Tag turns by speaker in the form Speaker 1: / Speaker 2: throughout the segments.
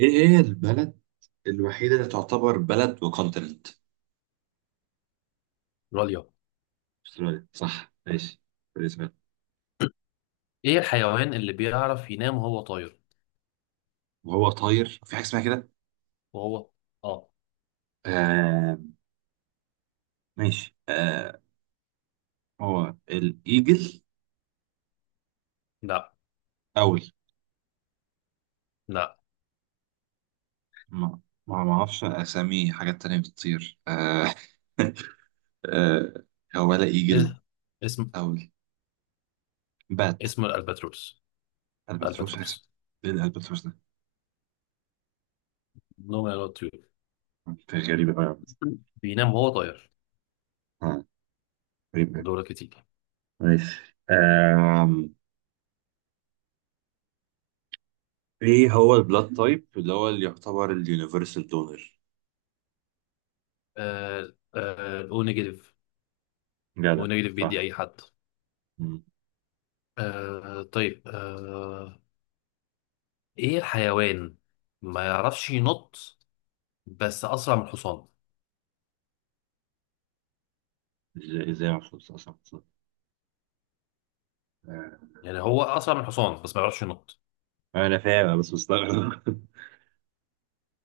Speaker 1: ايه هي البلد الوحيدة اللي تعتبر بلد وكونتيننت؟
Speaker 2: راليا.
Speaker 1: استراليا، صح. ماشي بالنسبة لي.
Speaker 2: ايه الحيوان اللي بيعرف ينام وهو طاير؟
Speaker 1: وهو طاير في حاجة اسمها كده.
Speaker 2: وهو اه
Speaker 1: آه، ماشي. آه. هو الايجل؟
Speaker 2: لا
Speaker 1: اول،
Speaker 2: لا.
Speaker 1: ما ما اعرفش اسامي حاجات تانية بتطير. آه آه، هو ولا ايجل؟
Speaker 2: إيه؟ اسم
Speaker 1: اول بات.
Speaker 2: اسم الالباتروس.
Speaker 1: الباتروس،
Speaker 2: الالباتروس
Speaker 1: ايه الالباتروس ده؟
Speaker 2: نوم يا طيور.
Speaker 1: غريبة قوي يا عم.
Speaker 2: بينام وهو طاير.
Speaker 1: آه، غريبة أوي.
Speaker 2: دورك تيجي.
Speaker 1: ماشي. ايه هو البلاد تايب اللي هو اللي يعتبر اليونيفرسال دونر؟
Speaker 2: آه او نيجاتيف. او
Speaker 1: جدع.
Speaker 2: نيجاتيف بيدي
Speaker 1: صح.
Speaker 2: اي حد.
Speaker 1: مم.
Speaker 2: آه طيب آه، ايه الحيوان ما يعرفش ينط بس اسرع من الحصان؟
Speaker 1: ازاي؟ ازاي؟ محفوظ، صح صح صح. آه.
Speaker 2: يعني هو اسرع من الحصان بس ما يعرفش ينط.
Speaker 1: انا فاهم بس مستغرب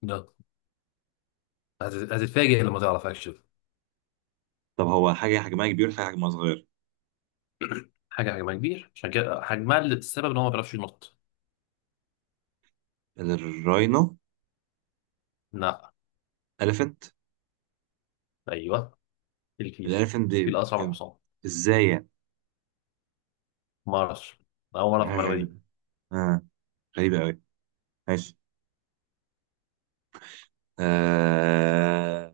Speaker 2: ده هتتفاجئ لما تعرف اكشن.
Speaker 1: طب هو حاجه حجمها كبير، حاجه حجمها صغير؟
Speaker 2: حاجة حجمها كبير، عشان كده حجمها اللي السبب ان هو ما بيعرفش ينط.
Speaker 1: الراينو؟
Speaker 2: لا.
Speaker 1: اليفنت؟
Speaker 2: ايوه، الفيل.
Speaker 1: الاليفنت دي؟
Speaker 2: الفيل اسرع من
Speaker 1: ام-
Speaker 2: الحصان.
Speaker 1: ازاي يعني؟
Speaker 2: ما اعرفش، اول مرة في
Speaker 1: حاجه
Speaker 2: المعلومة
Speaker 1: غريبه.
Speaker 2: دي.
Speaker 1: آه. غريبه قوي. ماشي. آه.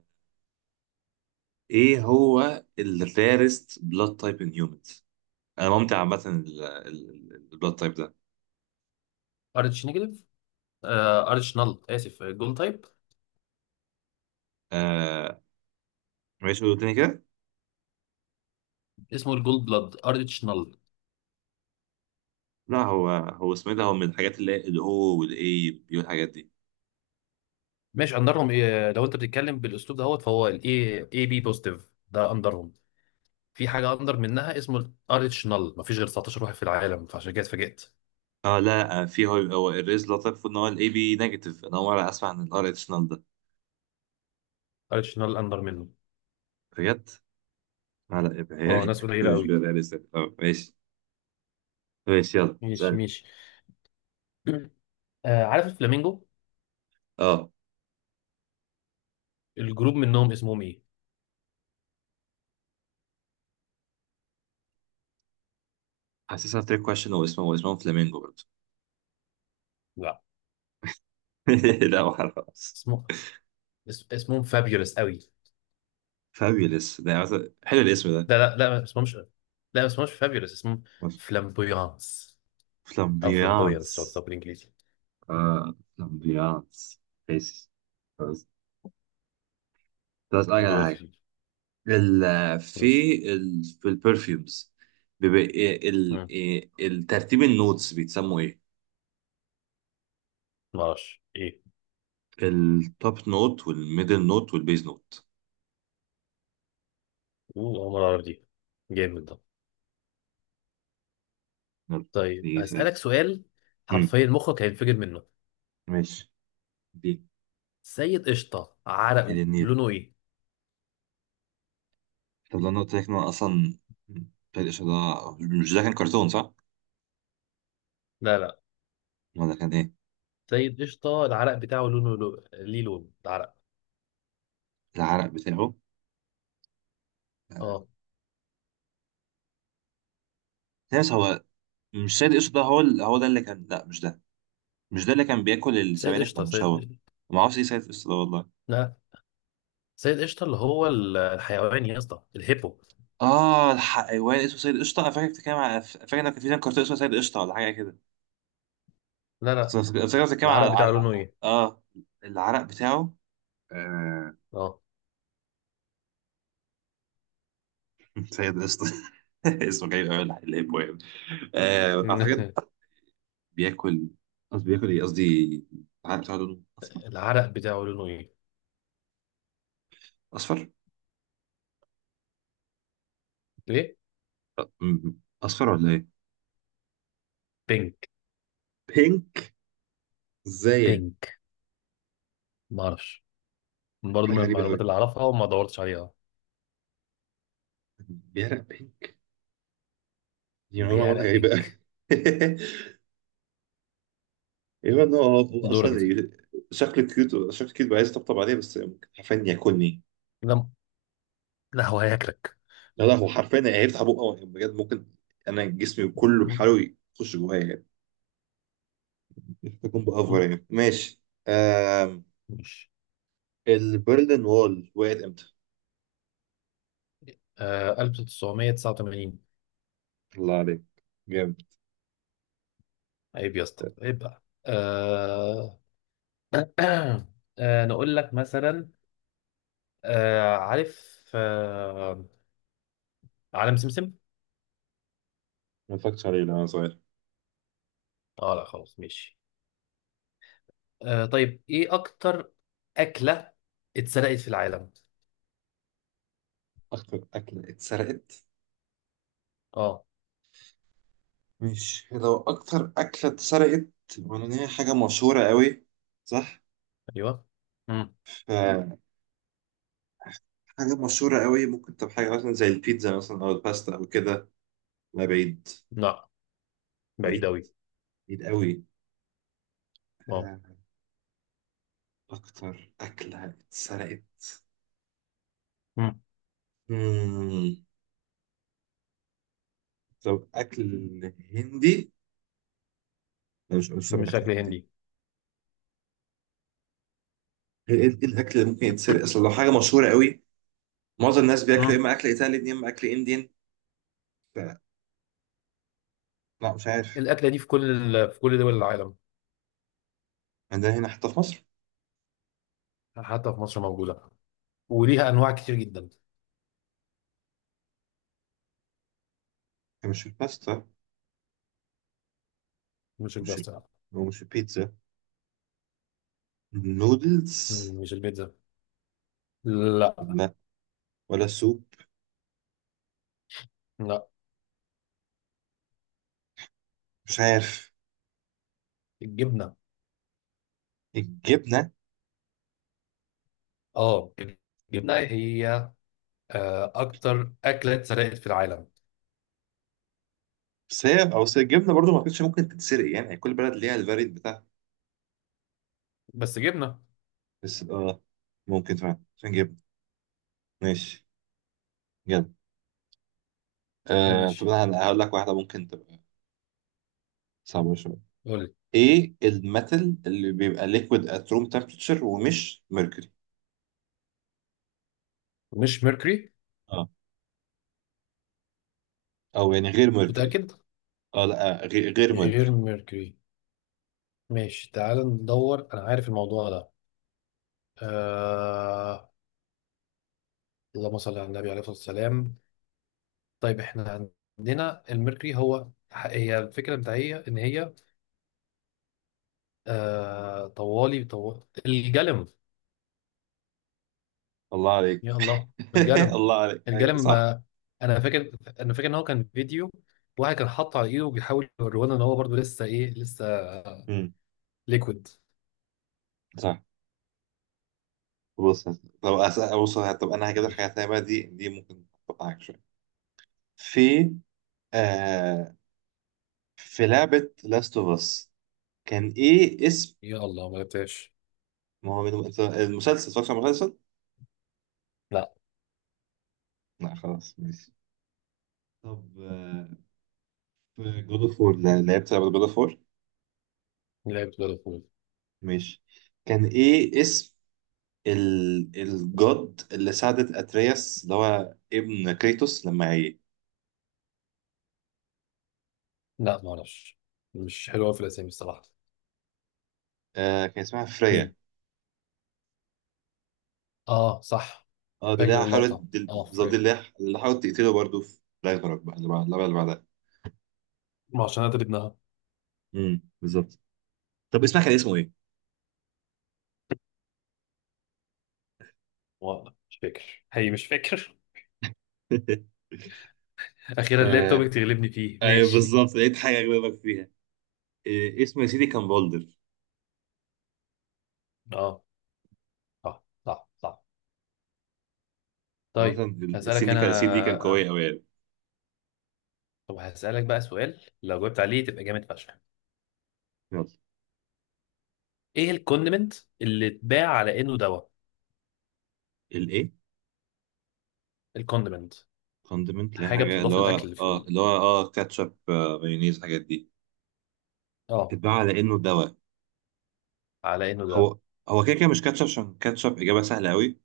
Speaker 1: ايه هو الريرست بلاد تايب ان هيومنز؟ انا ممتع عامه، البلاد تايب ده.
Speaker 2: ارتش نيجاتيف. آه ارتش نل، اسف جول تايب.
Speaker 1: آه. ماشي، قول تاني كده.
Speaker 2: اسمه الجول بلاد ارتش نل.
Speaker 1: لا، هو اسمه إيه ده؟ هو من الحاجات اللي هي الاو والاي والحاجات دي.
Speaker 2: ماشي، اندرهم إيه؟ لو انت بتتكلم بالاسلوب دهوت فهو الاي اي بي بوزيتيف ده اندرهم. في حاجة اندر منها اسمه الارتش نل، مفيش غير 19 واحد في العالم، فعشان كده اتفاجئت.
Speaker 1: اه لا، آه، في هو الريز لطيف، المفروض ان هو الاي بي نيجاتيف. انا اول مره اسمع عن الار اديشنال ده.
Speaker 2: ارتش نل اندر منه.
Speaker 1: بجد؟ لا لا، يبقى
Speaker 2: اه ناس قليلة
Speaker 1: هي مش
Speaker 2: قوي.
Speaker 1: بيرياليستيك. اه ماشي. ماشي، يلا
Speaker 2: ماشي
Speaker 1: اسالني.
Speaker 2: ماشي. آه عارف الفلامينجو؟
Speaker 1: اه
Speaker 2: الجروب منهم اسمهم ايه؟
Speaker 1: حاسسها تريك كويشن، واسمه فلامينجو برضه.
Speaker 2: لا،
Speaker 1: لا، ما خلاص.
Speaker 2: اسمه اسمهم فابيولس قوي.
Speaker 1: فابيولس ده حلو الاسم ده.
Speaker 2: لا لا لا، ما اسمهمش. لا ما اسمهمش فابيولس، اسمهم فلامبويانس. او فلامبويانس لو
Speaker 1: فلامبيانس.
Speaker 2: تطلع بالانجليزي.
Speaker 1: اه، فلامبيانس. ماشي، خلاص. طب اسالك على
Speaker 2: دول
Speaker 1: حاجه.
Speaker 2: كتير.
Speaker 1: ال في
Speaker 2: ماشي.
Speaker 1: في البرفيومز، بيبقى إيه- ال
Speaker 2: مم.
Speaker 1: إيه- الترتيب النوتس بيتسموا ايه؟
Speaker 2: ما اعرفش ايه.
Speaker 1: التوب نوت والميدل نوت والبيز نوت.
Speaker 2: اوه، أول مرة اعرف دي. جامد ده.
Speaker 1: يلا.
Speaker 2: طيب
Speaker 1: دي سؤال.
Speaker 2: هسألك سؤال
Speaker 1: امم
Speaker 2: حرفيا مخك هينفجر منه.
Speaker 1: ماشي. دي.
Speaker 2: سيد قشطة
Speaker 1: ايه
Speaker 2: عرقه
Speaker 1: ده النيل؟
Speaker 2: لونه ايه؟
Speaker 1: طب لو انا قلت لك إن أنا اصلا فرق الإشارة، مش ده كان كرتون، صح؟
Speaker 2: لا لا.
Speaker 1: ولا كان ايه؟
Speaker 2: سيد قشطة، العرق بتاعه لونه لو... ليه لون العرق.
Speaker 1: العرق بتاعه. آه.
Speaker 2: اه.
Speaker 1: ناس هو، مش سيد قشطة ده. هو هو ده اللي كان. لا، مش ده. مش ده اللي كان بياكل
Speaker 2: سيد
Speaker 1: السبانخ
Speaker 2: قشطة
Speaker 1: لما شوى.
Speaker 2: سيد.
Speaker 1: ما اعرفش ايه سيد قشطة ده والله.
Speaker 2: لا، سيد قشطة اللي هو الحيوان يا اسطى، الهيبو.
Speaker 1: اه، الحيوان اسمه سيد قشطة. انا فاكر بتتكلم على، فاكر ان كان في كرتون اسمه سيد قشطة ولا حاجة كده.
Speaker 2: لا لا.
Speaker 1: فاكر بتتكلم
Speaker 2: العرق بتاعه
Speaker 1: على
Speaker 2: لونه ايه؟
Speaker 1: اه. العرق بتاعه. آه،
Speaker 2: اه.
Speaker 1: سيد قشطة اسمه جاي من أول اللي هيبقى يعني. آه، أعتقد. بياكل، قصدي بياكل إيه، قصدي العلم بتاعه لونه أصفر.
Speaker 2: العرق بتاعه لونه ايه؟
Speaker 1: أصفر.
Speaker 2: ليه؟
Speaker 1: أ- م- أصفر ولا إيه؟
Speaker 2: بينك.
Speaker 1: بينك. إزاي يعني؟
Speaker 2: بينك. ما اعرفش، برضه
Speaker 1: حاجة
Speaker 2: من
Speaker 1: غريبة
Speaker 2: المعلومات
Speaker 1: أوي.
Speaker 2: اللي اعرفها وما دورتش عليها.
Speaker 1: بيعرق بينك. دي معلومة،
Speaker 2: بيعرق
Speaker 1: غريبة
Speaker 2: بينك.
Speaker 1: أوي. إيه إن هو
Speaker 2: دورك
Speaker 1: أصلا
Speaker 2: دي.
Speaker 1: شكله كيوت. بقى عايز أطبطب عليه بس ممكن حرفيا ياكلني.
Speaker 2: لا، لا هو هياكلك.
Speaker 1: لا لا، هو حرفيا هيفتح بقه بجد ممكن. أنا جسمي كله بحاله يخش جوايا. تكون بأفور يعني. ماشي. آم.
Speaker 2: ماشي.
Speaker 1: البرلين وول وقعت امتى؟
Speaker 2: آه، 1989.
Speaker 1: الله عليك. جامد.
Speaker 2: عيب يا اسطى، عيب بقى آه... آه نقول لك مثلا، آه عارف آه عالم سمسم؟
Speaker 1: ما فكرتش عليه لما صغير.
Speaker 2: اه لا خلاص ماشي. آه طيب، ايه اكتر اكله اتسرقت في العالم؟
Speaker 1: أكتر أكلة اتسرقت.
Speaker 2: اه.
Speaker 1: مش لو أكتر أكلة اتسرقت، وأنا إن هي حاجة مشهورة قوي، صح؟
Speaker 2: ايوه. امم.
Speaker 1: ف، حاجة مشهورة قوي ممكن تبقى حاجة مثلا زي البيتزا مثلا أو الباستا أو كده. لا، بعيد.
Speaker 2: لا بعيد
Speaker 1: بعيد،
Speaker 2: قوي.
Speaker 1: بعيد قوي.
Speaker 2: اه.
Speaker 1: آه، أكتر أكلة اتسرقت.
Speaker 2: امم.
Speaker 1: مم. طب أكل هندي؟ لا، مش طبعا
Speaker 2: مش
Speaker 1: أكل
Speaker 2: اكل
Speaker 1: هندي.
Speaker 2: هندي.
Speaker 1: هي ايه، إيه الاكل اللي ممكن يتسرق اصل لو حاجه مشهوره قوي؟ معظم الناس بياكلوا يا
Speaker 2: امم.
Speaker 1: اما اكل ايطالي يا اما اكل انديان. ف- لا، مش عارف.
Speaker 2: الاكله دي في كل في كل دول العالم،
Speaker 1: يعني ده هنا حتى في مصر.
Speaker 2: حتى في مصر موجوده، وليها انواع كتير جدا.
Speaker 1: مش الباستا.
Speaker 2: مش
Speaker 1: مش ال...
Speaker 2: الباستا.
Speaker 1: هو مش البيتزا؟ النودلز؟
Speaker 2: مم، مش البيتزا. لا
Speaker 1: لا. ولا السوب؟
Speaker 2: لا.
Speaker 1: مش عارف.
Speaker 2: الجبنه.
Speaker 1: الجبنه؟
Speaker 2: اه، الجبنه هي آه اكتر اكله اتسرقت في العالم.
Speaker 1: بس هي او بس الجبنه برضو ما كانتش ممكن تتسرق يعني، يعني كل بلد ليها الفاريد بتاعها.
Speaker 2: بس جبنه.
Speaker 1: بس ممكن فعلا عشان جبنه. ماشي. يلا. آه، طب
Speaker 2: ماشي
Speaker 1: انا هقول لك واحده ممكن تبقى صعبه شويه.
Speaker 2: قول لي.
Speaker 1: ايه الميتال اللي بيبقى ليكويد ات روم تمبريتشر ومش ميركوري؟
Speaker 2: مش ميركوري؟
Speaker 1: اه او يعني، غير ميركوري يعني.
Speaker 2: متاكد؟
Speaker 1: اه، لا، غير
Speaker 2: غير
Speaker 1: ميركوري.
Speaker 2: ميركوري. ماشي تعال ندور، انا عارف الموضوع ده آه... اللهم صل على النبي عليه الصلاه والسلام. طيب احنا عندنا الميركوري هو، هي الفكره بتاعتي ان هي آه... طوالي طو... الجلم.
Speaker 1: الله عليك
Speaker 2: يا الله الجلم.
Speaker 1: الله عليك، ايوه،
Speaker 2: الجلم
Speaker 1: صح.
Speaker 2: آه، انا فاكر انا فاكر ان هو كان فيديو، واحد كان حاطه على ايده وبيحاول يوريهولنا ان هو برضه لسه ايه، لسه
Speaker 1: امم
Speaker 2: ليكويد.
Speaker 1: صح. بص. طب انا هجيب لك حاجه
Speaker 2: ماشي.
Speaker 1: ثانيه بقى. دي ممكن تقطعك شويه. في، آه، في لعبه لاست اوف اس، كان ايه اسم؟
Speaker 2: يا الله ما لعبتهاش.
Speaker 1: ما هو أنت المسلسل، اتفرجت على المسلسل؟
Speaker 2: لا
Speaker 1: لا، خلاص، ماشي. طب آه، في جود اوف وور، لعبت لعبه جود اوف وور؟
Speaker 2: لعبت بلد.
Speaker 1: ماشي، كان ايه اسم ال، الجد اللي ساعدت اترياس اللي هو ابن كريتوس لما عيه؟
Speaker 2: لا ما اعرفش، مش حلوه في الاسامي الصراحه.
Speaker 1: آه، كان اسمها فريا.
Speaker 2: مين؟ اه صح.
Speaker 1: اه، دي اللي
Speaker 2: فاكر
Speaker 1: هي حاولت،
Speaker 2: اللقطة
Speaker 1: دي
Speaker 2: اه
Speaker 1: بالظبط دي
Speaker 2: فريم،
Speaker 1: اللي هي- اللي حاولت تقتله برضه في راجناروك بقى، اللي بعدها.
Speaker 2: عشان انا ابنها.
Speaker 1: بالظبط. طب اسمها، كان اسمه ايه؟
Speaker 2: والله مش فاكر، هي مش فاكر. اخيرا لقيت
Speaker 1: آه،
Speaker 2: توبيك تغلبني فيه.
Speaker 1: ايوه
Speaker 2: ماشي.
Speaker 1: بالظبط، لقيت حاجه اجاوبك فيها. إيه اسمه يا سيدي؟ كان فولدر.
Speaker 2: اه صح صح صح.
Speaker 1: عامة
Speaker 2: طيب
Speaker 1: السين
Speaker 2: هسألك
Speaker 1: دي
Speaker 2: انا
Speaker 1: كان، قوية أوي يعني.
Speaker 2: طب هسألك بقى سؤال لو جاوبت عليه تبقى جامد فشخ.
Speaker 1: يلا.
Speaker 2: ايه الكوندمنت اللي اتباع على انه دواء؟
Speaker 1: الايه؟
Speaker 2: الكوندمنت
Speaker 1: فاندمنت، اللي هي
Speaker 2: حاجة
Speaker 1: حاجة اللي
Speaker 2: بتضاف
Speaker 1: هو
Speaker 2: للاكل في ال...
Speaker 1: اللي هو كاتشب، آه، مايونيز، الحاجات دي.
Speaker 2: اه
Speaker 1: اتباع على انه دواء.
Speaker 2: على انه دواء.
Speaker 1: هو، كده كده مش كاتشب، عشان كاتشب اجابه سهله قوي.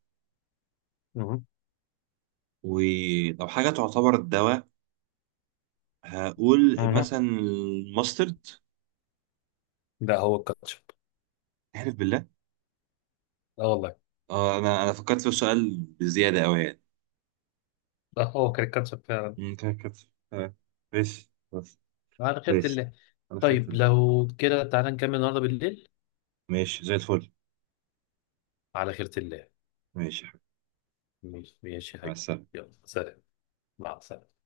Speaker 2: مهم.
Speaker 1: ولو حاجه تعتبر الدواء، هقول مثلا
Speaker 2: مهم.
Speaker 1: الماسترد.
Speaker 2: ده هو الكاتشب.
Speaker 1: احلف بالله.
Speaker 2: اه والله.
Speaker 1: اه، انا فكرت في السؤال بزياده قوي يعني.
Speaker 2: ده هو كان الكاتشب فعلا.
Speaker 1: أمم، كده كاتشب. آه، ماشي، خلاص.
Speaker 2: على خيرة
Speaker 1: ماشي،
Speaker 2: الله.
Speaker 1: انا خدت
Speaker 2: طيب
Speaker 1: ده.
Speaker 2: لو كده تعالى نكمل النهارده بالليل.
Speaker 1: ماشي، زي الفل.
Speaker 2: على خيرة الله.
Speaker 1: ماشي يا حبيبي.
Speaker 2: ماشي ماشي يا
Speaker 1: مع
Speaker 2: حبيبي،
Speaker 1: السلامه.
Speaker 2: يلا سلام. مع السلامة.